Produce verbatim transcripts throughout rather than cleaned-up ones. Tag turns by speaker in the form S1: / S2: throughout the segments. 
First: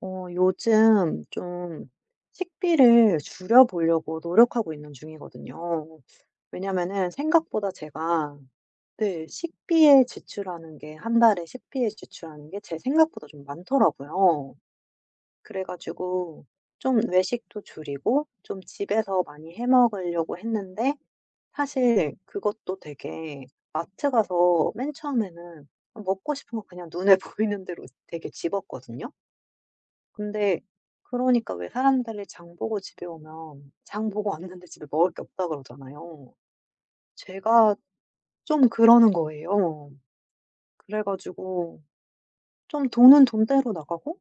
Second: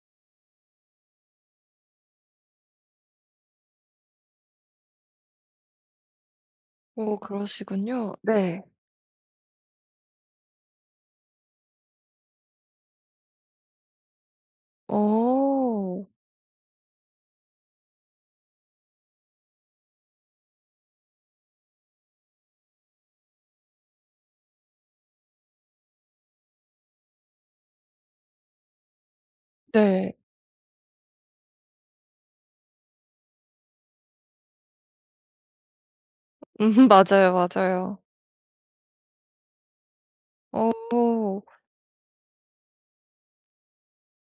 S1: 어, 요즘 좀 식비를 줄여보려고 노력하고 있는 중이거든요. 왜냐면은
S2: 오,
S1: 생각보다
S2: 그러시군요.
S1: 제가
S2: 네.
S1: 네, 식비에 지출하는 게, 한 달에 식비에 지출하는 게 제 생각보다 좀 많더라고요.
S2: 어.
S1: 그래가지고 좀 외식도 줄이고 좀 집에서 많이 해 먹으려고 했는데 사실 그것도 되게 마트 가서 맨 처음에는 먹고 싶은 거 그냥 눈에 보이는 대로 되게 집었거든요.
S2: 네.
S1: 근데 그러니까 왜 사람들이 장 보고 집에 오면 장 보고 왔는데 집에 먹을 게 없다 그러잖아요.
S2: 음. 맞아요,
S1: 제가
S2: 맞아요.
S1: 좀 그러는 거예요. 그래
S2: 어,
S1: 가지고 좀 돈은 돈대로 나가고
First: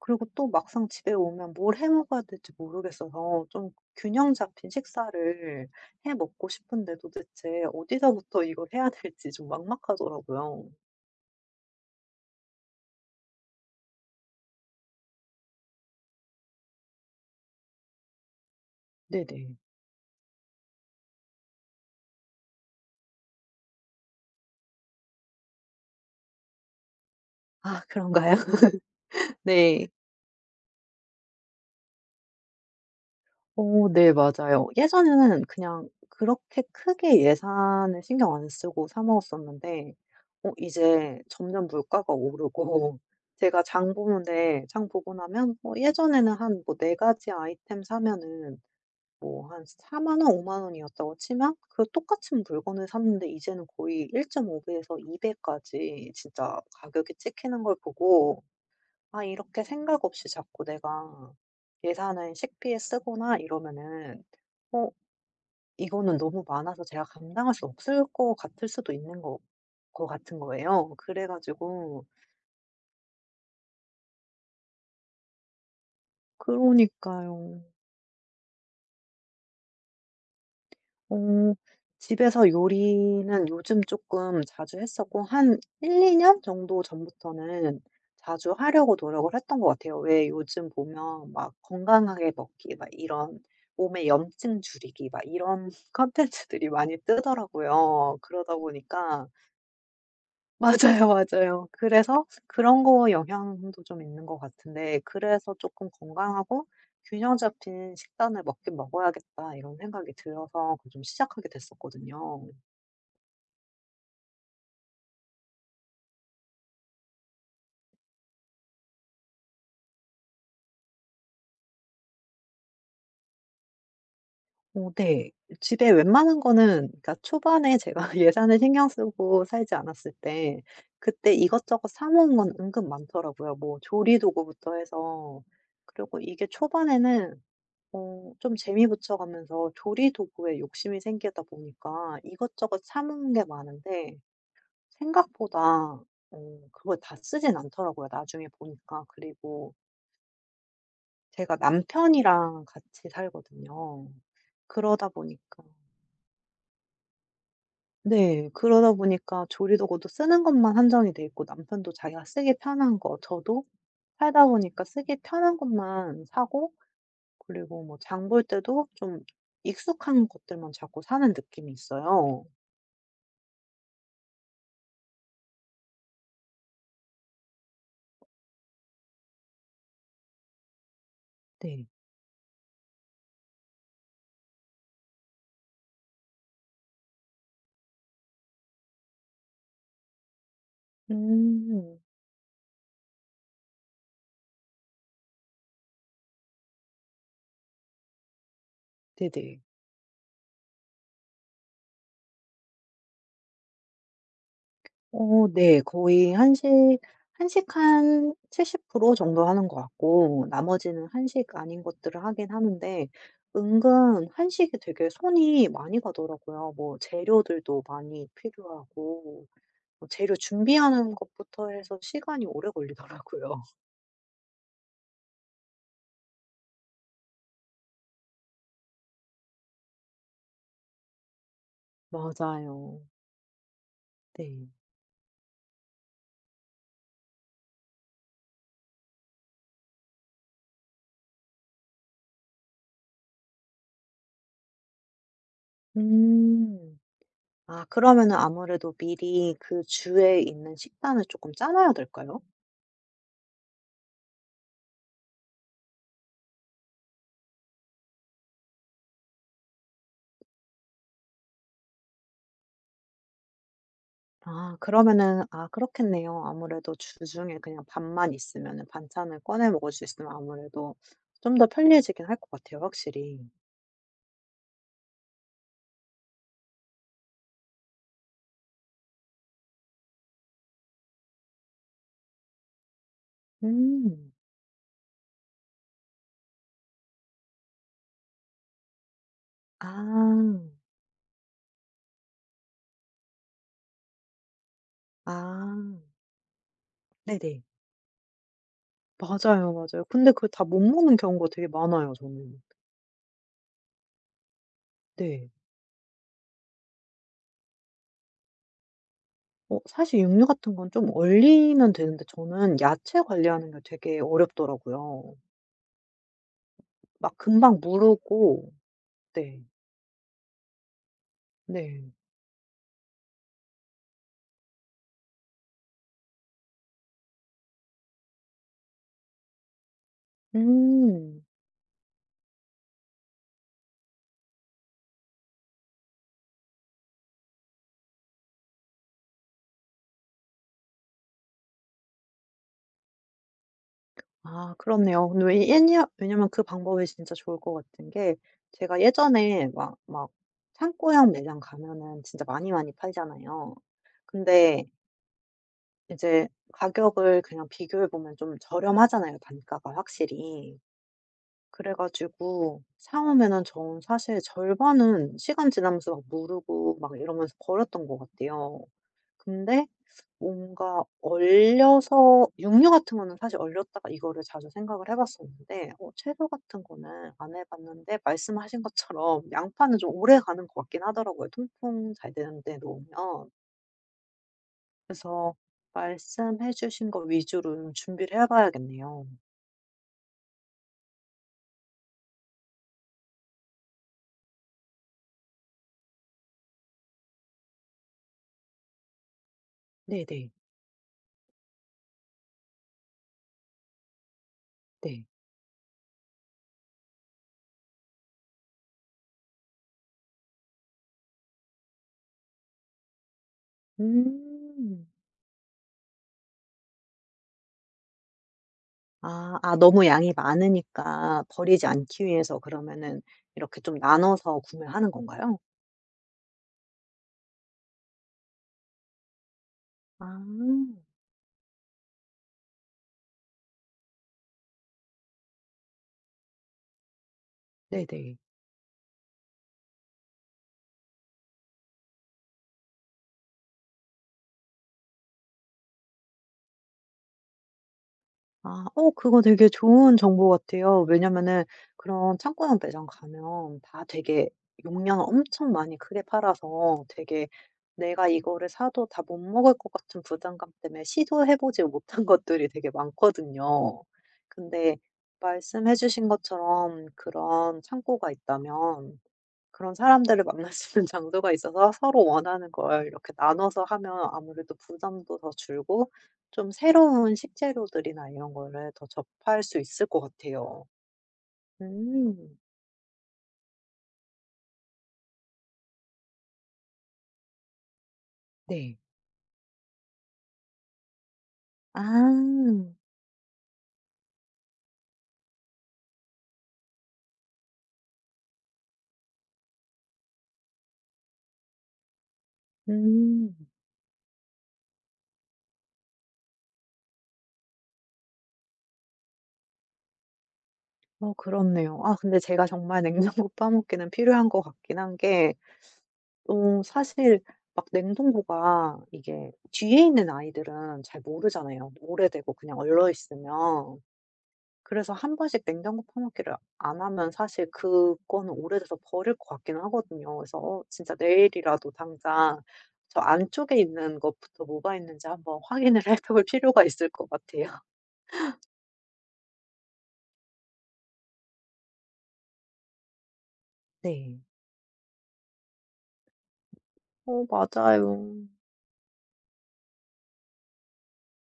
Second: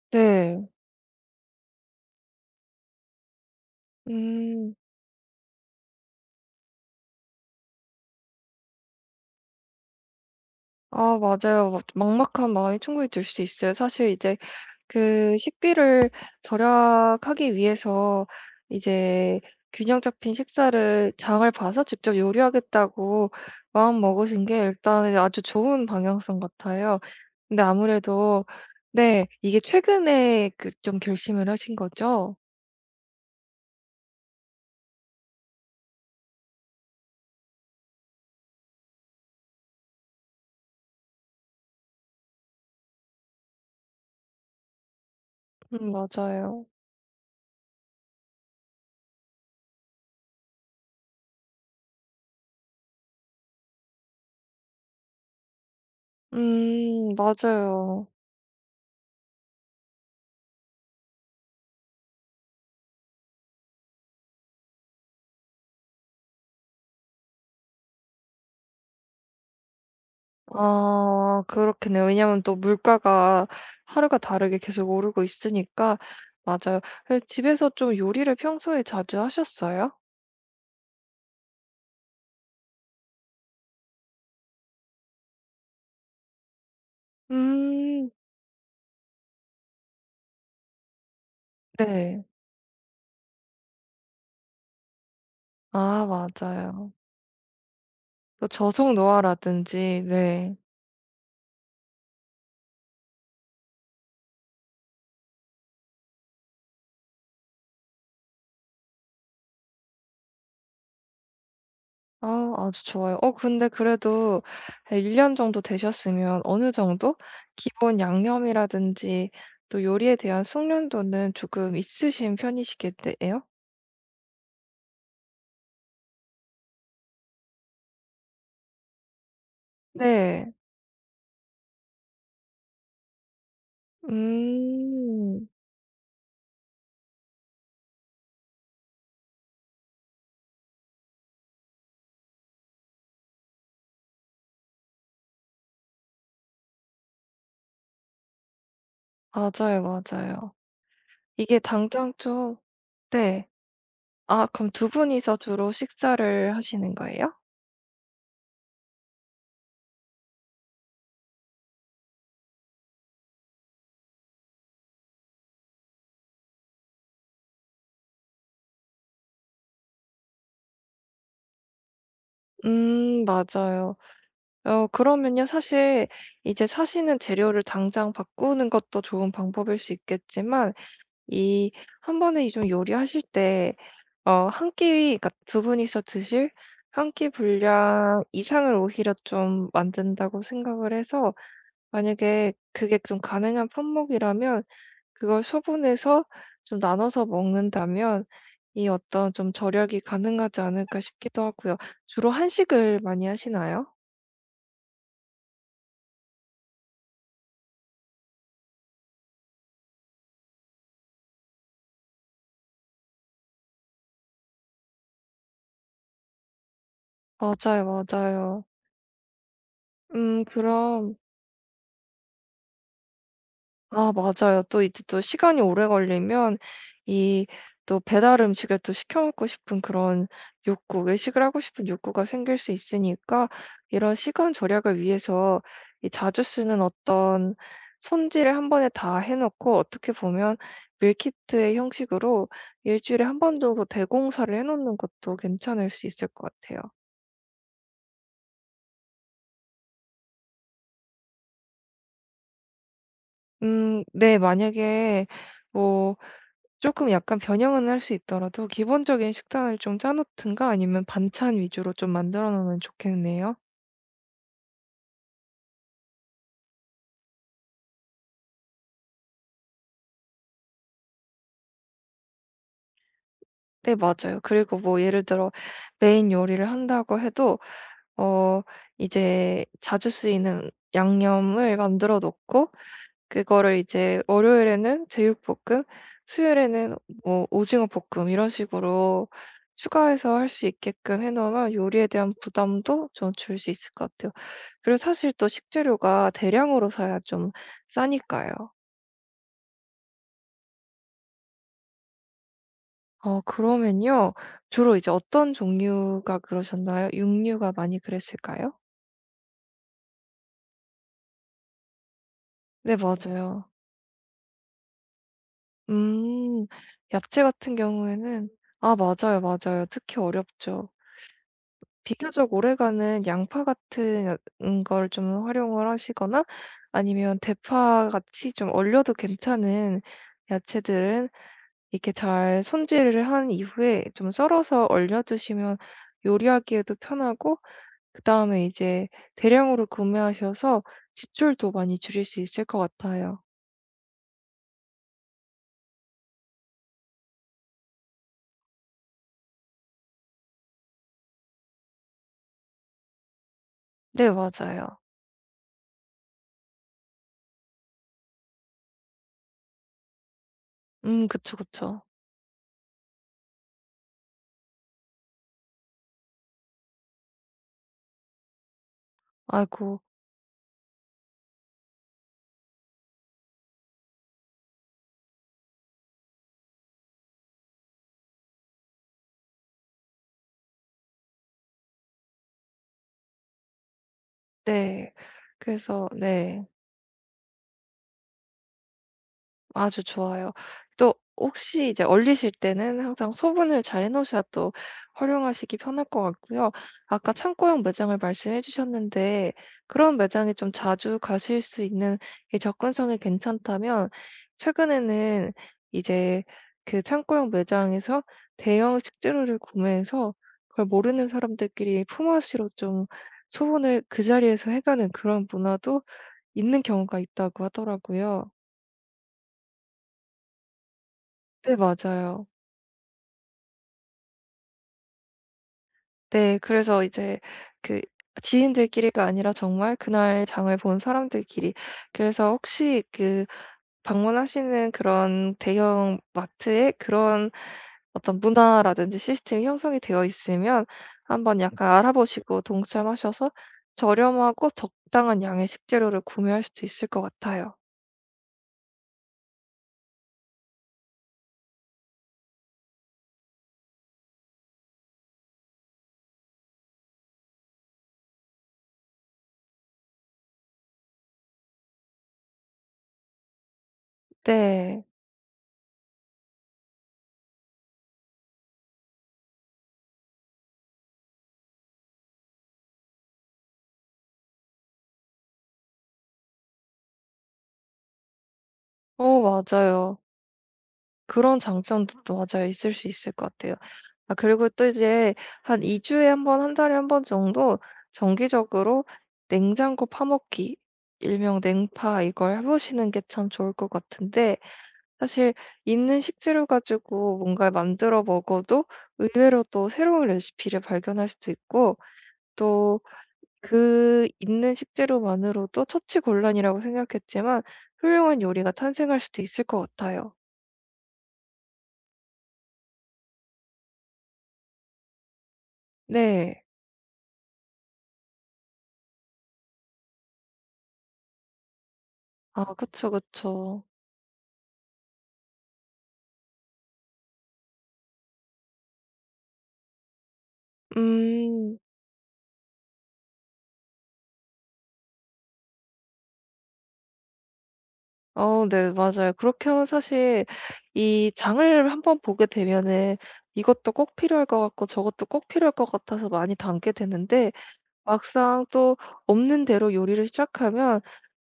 S1: 그리고 또
S2: 네.
S1: 막상 집에 오면 뭘 해 먹어야 될지 모르겠어서 좀 균형 잡힌
S2: 음.
S1: 식사를 해 먹고 싶은데 도대체 어디서부터 이걸 해야 될지 좀 막막하더라고요.
S2: 아, 맞아요. 막 막막한 마음이 충분히 들 수 있어요. 사실 이제 그 식비를 절약하기 위해서 이제
S1: 네네.
S2: 균형 잡힌 식사를 장을 봐서 직접 요리하겠다고 마음 먹으신 게 일단은 아주 좋은 방향성 같아요. 근데
S1: 아 그런가요?
S2: 아무래도, 네, 이게
S1: 네.
S2: 최근에 그 좀 결심을 하신 거죠?
S1: 어 네 맞아요. 예전에는 그냥 그렇게 크게 예산을 신경 안 쓰고 사 먹었었는데 어 이제 점점 물가가 오르고 제가 장 보는데 장 보고 나면 뭐
S2: 음,
S1: 예전에는 한
S2: 맞아요.
S1: 뭐 4 가지 아이템 사면은 뭐 한사만 원, 오만 원이었다고 치면 그 똑같은 물건을 샀는데 이제는 거의 일 점 오 배에서 이 배까지 진짜
S2: 음,
S1: 가격이 찍히는 걸
S2: 맞아요.
S1: 보고 '아 이렇게 생각 없이 자꾸 내가 예산을 식비에 쓰거나 이러면은 어 이거는 너무 많아서 제가 감당할 수 없을 것 같을 수도 있는 거 거 같은 거예요.' 그래
S2: 아, 그렇겠네요.
S1: 가지고
S2: 왜냐면 또 물가가 하루가 다르게 계속 오르고 있으니까. 맞아요. 그
S1: 그러니까요.
S2: 집에서 좀 요리를 평소에 자주 하셨어요?
S1: 어 집에서 요리는 요즘 조금 자주 했었고 한 일 이 년 정도 전부터는
S2: 음,
S1: 자주 하려고 노력을 했던 것 같아요. 왜 요즘 보면 막
S2: 네.
S1: 건강하게 먹기 막 이런 몸에 염증 줄이기 막 이런
S2: 아,
S1: 컨텐츠들이
S2: 맞아요.
S1: 많이 뜨더라고요.
S2: 또
S1: 그러다 보니까
S2: 저속노화라든지, 네.
S1: 맞아요, 맞아요. 그래서 그런 거 영향도 좀 있는 것 같은데 그래서 조금 건강하고 '균형 잡힌 식단을 먹긴 먹어야겠다.' 이런 생각이 들어서 그 좀 시작하게 됐었거든요.
S2: 아, 아주 좋아요. 어, 근데 그래도 일 년 정도 되셨으면 어느 정도 기본 양념이라든지 또 요리에 대한 숙련도는 조금 있으신 편이시겠네요?
S1: 어 네. 집에 웬만한 거는 그러니까 초반에 제가 예산을 신경 쓰고 살지 않았을
S2: 네.
S1: 때 그때 이것저것 사 먹은 건 은근 많더라고요. 뭐 조리도구부터 해서.
S2: 음.
S1: 그리고 이게 초반에는 어 좀 재미 붙여 가면서 조리 도구에 욕심이 생기다 보니까 이것저것 사 먹는 게 많은데 생각보다 어 그걸 다 쓰진 않더라고요 나중에 보니까. 그리고
S2: 맞아요, 맞아요.
S1: 제가
S2: 이게 당장 좀,
S1: 남편이랑 같이
S2: 네.
S1: 살거든요.
S2: 아, 그럼 두
S1: 그러다
S2: 분이서
S1: 보니까
S2: 주로 식사를 하시는 거예요?
S1: 네. 그러다 보니까 조리 도구도 쓰는 것만 한정이 돼 있고 남편도 자기가 쓰기 편한 거 저도 살다 보니까 쓰기 편한 것만 사고 그리고 뭐 장볼 때도 좀 익숙한 것들만 자꾸 사는 느낌이 있어요.
S2: 음, 맞아요. 어, 그러면요, 사실 이제 사시는 재료를 당장 바꾸는 것도 좋은 방법일 수 있겠지만, 이
S1: 네.
S2: 한 번에 이 좀 요리하실 때 어 한 끼, 그러니까 두 분이서 드실 한 끼 분량 이상을 오히려 좀 만든다고 생각을 해서
S1: 음.
S2: 만약에 그게 좀 가능한 품목이라면 그걸 소분해서 좀 나눠서 먹는다면 이 어떤 좀
S1: 네네.
S2: 절약이 가능하지 않을까 싶기도 하고요. 주로 한식을 많이 하시나요?
S1: 어 네. 거의 한식 한식 한 칠십 프로 정도 하는 것 같고 나머지는 한식 아닌 것들을 하긴 하는데 은근 한식이 되게 손이 많이 가더라고요. 뭐 재료들도
S2: 맞아요,
S1: 많이
S2: 맞아요.
S1: 필요하고 뭐 재료
S2: 음,
S1: 준비하는
S2: 그럼.
S1: 것부터 해서 시간이 오래 걸리더라고요.
S2: 아, 맞아요. 또 이제 또 시간이 오래 걸리면 이 또 배달 음식을 또 시켜 먹고 싶은 그런 욕구, 외식을 하고 싶은 욕구가 생길 수
S1: 맞아요.
S2: 있으니까 이런 시간
S1: 네.
S2: 절약을 위해서 이 자주 쓰는 어떤 손질을 한 번에 다 해 놓고 어떻게 보면 밀키트의 형식으로 일 주일에 한 번 정도 대공사를 해 놓는 것도 괜찮을 수 있을 것 같아요.
S1: 음. 아 그러면은 아무래도 미리 그 주에 있는 식단을 쪼끔 짜놔야 될까요?
S2: 음, 네. 만약에 뭐 조금 약간 변형은 할 수 있더라도 기본적인 식단을 좀 짜 놓든가 아니면 반찬 위주로 좀 만들어 놓으면 좋겠네요.
S1: 아 그러면은 아 그렇겠네요. 아무래도 주중에 그냥 밥만 있으면은 반찬을 꺼내 먹을 수 있으면 아무래도 좀 더 편리해지긴 할 것 같아요 확실히.
S2: 네, 맞아요. 그리고 뭐 예를 들어 메인 요리를 한다고 해도 어 이제 자주 쓰이는 양념을 만들어 놓고 그거를 이제
S1: 음.
S2: 월요일에는 제육볶음, 수요일에는 뭐 오징어 볶음 이런 식으로 추가해서 할
S1: 아.
S2: 수 있게끔 해 놓으면 요리에 대한 부담도 좀 줄 수 있을 것 같아요. 그리고 사실 또
S1: 아.
S2: 식재료가 대량으로 사야 좀
S1: 네네.
S2: 싸니까요.
S1: 맞아요, 맞아요. 근데 그걸 다 못 먹는 경우가 되게 많아요 저는.
S2: 어, 그러면요. 주로 이제
S1: 네.
S2: 어떤 종류가 그러셨나요? 육류가 많이 그랬을까요?
S1: 어 사실 육류 같은 건 좀 얼리면 되는데 저는
S2: 네,
S1: 야채
S2: 맞아요.
S1: 관리하는 게 되게 어렵더라고요.
S2: 음.
S1: 막
S2: 야채 같은
S1: 금방
S2: 경우에는
S1: 무르고
S2: 아, 맞아요,
S1: 네.
S2: 맞아요. 특히 어렵죠.
S1: 네.
S2: 비교적 오래가는 양파 같은 음 걸 좀 활용을 하시거나 아니면 대파 같이 좀 얼려도 괜찮은 야채들은
S1: 음.
S2: 이렇게 잘 손질을 한 이후에 좀 썰어서 얼려 두시면 요리하기에도 편하고 그다음에 이제 대량으로 구매하셔서 지출도 많이 줄일 수 있을 것 같아요.
S1: 아 그렇네요. 근데 왜 옛냐 왜냐면 그 방법이 진짜 좋을 것 같은 게 제가 예전에 막 막 창고형 매장 가면은 진짜 많이 많이 팔잖아요.
S2: 네,
S1: 근데
S2: 맞아요.
S1: 이제 가격을 그냥 비교해 보면 좀 저렴하잖아요, 단가가 확실히.
S2: 음, 그쵸,
S1: 그래
S2: 그쵸.
S1: 가지고 사 오면은 전 사실 절반은 시간 지나면서 막 무르고 막 이러면서 버렸던 것 같아요. 근데
S2: 아이고.
S1: 뭔가 얼려서 육류 같은 거는 사실 얼렸다가 이거를 자주 생각을 해 봤었는데 어 채소 같은 거는 안 해 봤는데 말씀하신 것처럼 양파는 좀 오래가는 것 같긴 하더라고요, 통풍 잘 되는 데 놓으면.
S2: 네.
S1: 그래서
S2: 그래서 네.
S1: 말씀해 주신 거 위주로 좀 준비를 해 봐야겠네요.
S2: 아주 좋아요. 또 혹시 이제 얼리실 때는 항상 소분을 잘 해 놓으셔야 또 활용하시기 편할 것 같고요. 아까 창고형 매장을 말씀해 주셨는데 그런
S1: 네네.
S2: 매장에 좀 자주 가실 수 있는 이 접근성이 괜찮다면
S1: 네.
S2: 최근에는 이제 그 창고형 매장에서 대형 식재료를 구매해서 그걸 모르는 사람들끼리 품앗이로 좀 소분을 그 자리에서 해
S1: 음.
S2: 가는 그런 문화도 있는 경우가 있다고 하더라고요.
S1: 아. 아 너무 양이 많으니까
S2: 네,
S1: 버리지 않기
S2: 맞아요.
S1: 위해서 그러면은 이렇게 좀 나눠서 구매하는 건가요?
S2: 네. 그래서 이제 그 지인들끼리가 아니라 정말
S1: 아.
S2: 그날 장을 본 사람들끼리. 그래서 혹시 그 방문하시는 그런 대형 마트에 그런
S1: 네네.
S2: 어떤 문화라든지 시스템이 형성이 되어 있으면 한번 약간 알아보시고 동참하셔서 저렴하고 적당한 양의 식재료를 구매할 수도 있을 것 같아요.
S1: 아. 어 그거 되게 좋은 정보 같아요. 왜냐면은 그런 창고형 매장 가면 다 되게 용량을 엄청 많이 크게 팔아서 되게 내가 이거를 사도 다 못 먹을 것 같은 부담감 때문에 시도해 보지 못한 것들이 되게 많거든요. 근데
S2: 네.
S1: 말씀해 주신 것처럼 그런 창고가 있다면 그런 사람들을 만날 수 있는 장소가 있어서 서로 원하는 걸 이렇게 나눠서 하면 아무래도 부담도 더 줄고 좀 새로운 식재료들이나 이런 거를 더
S2: 어,
S1: 접할 수 있을
S2: 맞아요.
S1: 것 같아요.
S2: 그런 장점도 또
S1: 음.
S2: 맞아요, 있을 수 있을 것 같아요. 아, 그리고 또 이제 한 이 주에 한 번, 한 달에 한 번 정도
S1: 네.
S2: 정기적으로 냉장고 파먹기, 일명 냉파, 이걸 해
S1: 아.
S2: 보시는 게 참 좋을 것 같은데 사실 있는 식재료 가지고 뭔가를 만들어 먹어도 의외로 또 새로운 레시피를 발견할 수도 있고 또
S1: 음.
S2: 그 있는 식재료만으로도 처치곤란이라고 생각했지만 훌륭한 요리가 탄생할 수도 있을 것 같아요.
S1: 어 그렇네요. 아 근데 제가 정말 냉장고 빠먹기는 필요한 것 같긴 한 게
S2: 네.
S1: 어 사실 막 냉동고가 이게 뒤에 있는 아이들은 잘 모르잖아요, 오래되고
S2: 아,
S1: 그냥 얼려
S2: 그쵸, 그쵸.
S1: 있으면. 그래서 한 번씩 냉장고 파먹기를 안 하면 사실 그거는 오래돼서 버릴 것 같긴 하거든요. 그래서 어 진짜
S2: 음.
S1: 내일이라도 당장 저 안쪽에 있는 것부터 뭐가 있는지 한번 확인을 해볼 필요가 있을 것 같아요.
S2: 어, 네, 맞아요. 그렇게 하면 사실 이 장을 한번 보게 되면은 이것도 꼭
S1: 네.
S2: 필요할 것 같고 저것도 꼭 필요할 것 같아서 많이 담게
S1: 어
S2: 되는데
S1: 맞아요.
S2: 막상 또 없는 대로 요리를 시작하면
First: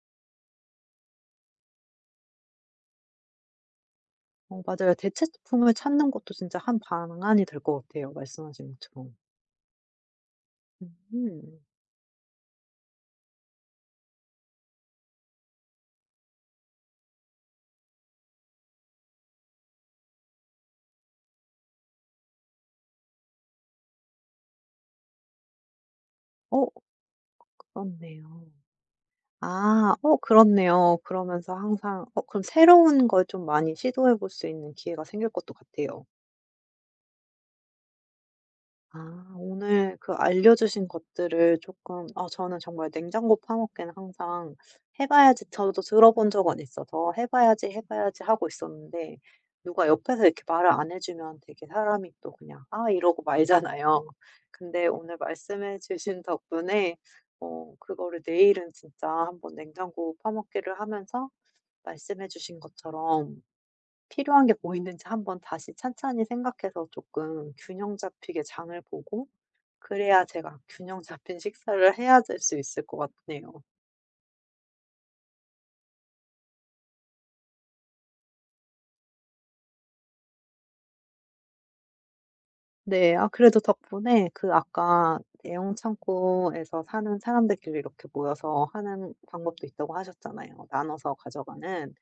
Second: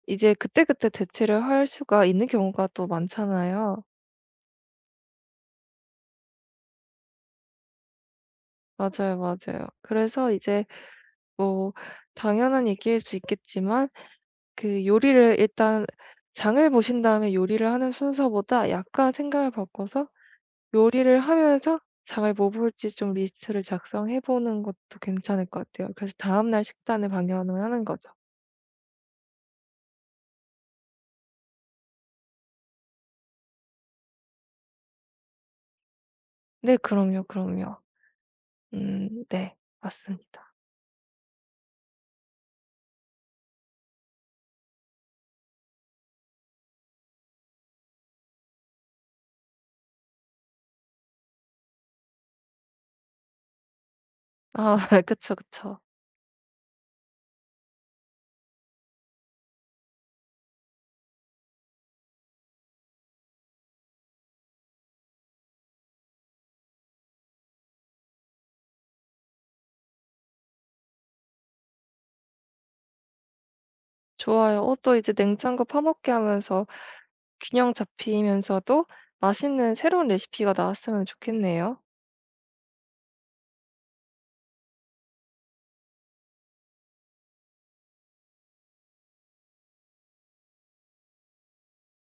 S2: 이제 그때그때 대체를 할 수가 있는 경우가 또 많잖아요.
S1: 어 맞아요. 대체품을 찾는 것도 진짜 한 방안이 될 것 같아요, 말씀하신 것처럼.
S2: 맞아요, 맞아요. 그래서 이제
S1: 음.
S2: 뭐 당연한 얘기일 수 있겠지만 그 요리를 일단 장을 보신 다음에 요리를 하는 순서보다 약간 생각을 바꿔서 요리를 하면서 잘 뭐 볼지 좀 리스트를 작성해 보는 것도 괜찮을 것 같아요. 그래서 다음 날
S1: 어
S2: 식단을 방향을 하는 거죠.
S1: 그렇네요. 아 어 그렇네요. 그러면서 항상 어 그럼 새로운 걸 좀 많이 시도해 볼 수 있는 기회가 생길 것도 같아요.
S2: 네, 그럼요, 그럼요. 음,
S1: 아
S2: 네.
S1: 오늘 그
S2: 맞습니다.
S1: 알려주신 것들을 조금 아 저는 정말 냉장고 파먹기는 항상 해 봐야지 저도 들어본 적은 있어서 '해 봐야지, 해 봐야지.' 하고 있었는데 누가 옆에서 이렇게 말을 안 해 주면 되게 사람이 또 그냥 '아.' 이러고 말잖아요.
S2: 아
S1: 근데 오늘
S2: 그쵸,
S1: 말씀해
S2: 그쵸.
S1: 주신 덕분에 어 그거를 내일은 진짜 한번 냉장고 파먹기를 하면서 말씀해 주신 것처럼 필요한 게 뭐 있는지 한번 다시 찬찬히 생각해서 조금 균형 잡히게 장을 보고 그래야 제가 균형 잡힌 식사를 해야 될 수 있을 것 같네요.
S2: 좋아요. 어, 또 이제 냉장고 파먹기 하면서 균형 잡히면서도 맛있는 새로운 레시피가 나왔으면 좋겠네요.
S1: 네. 아 그래도 덕분에 그 아까 대형 창고에서 사는 사람들끼리 이렇게 모여서 하는 방법도 있다고 하셨잖아요, 나눠서 가져가는.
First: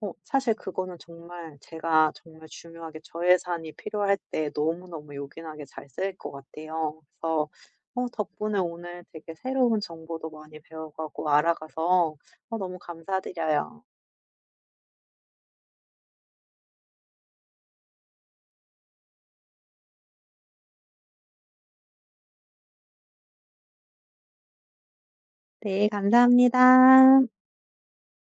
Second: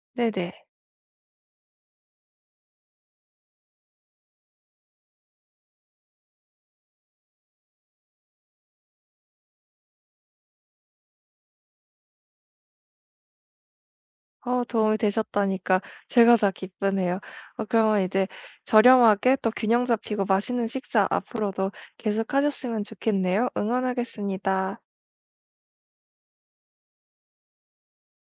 S1: 어
S2: 네네.
S1: 사실 그거는 정말 제가 정말 중요하게 저예산이 필요할 때 너무너무 요긴하게 잘 쓸 것 같아요. 그래서 어 덕분에 오늘 되게 새로운 정보도 많이 배워가고 알아가서 어 너무 감사드려요.
S2: 어, 도움이 되셨다니까 제가 다 기쁘네요. 어, 그러면 이제 저렴하게 또 균형 잡히고 맛있는 식사 앞으로도 계속하셨으면 좋겠네요. 응원하겠습니다.
S1: 네. 감사합니다.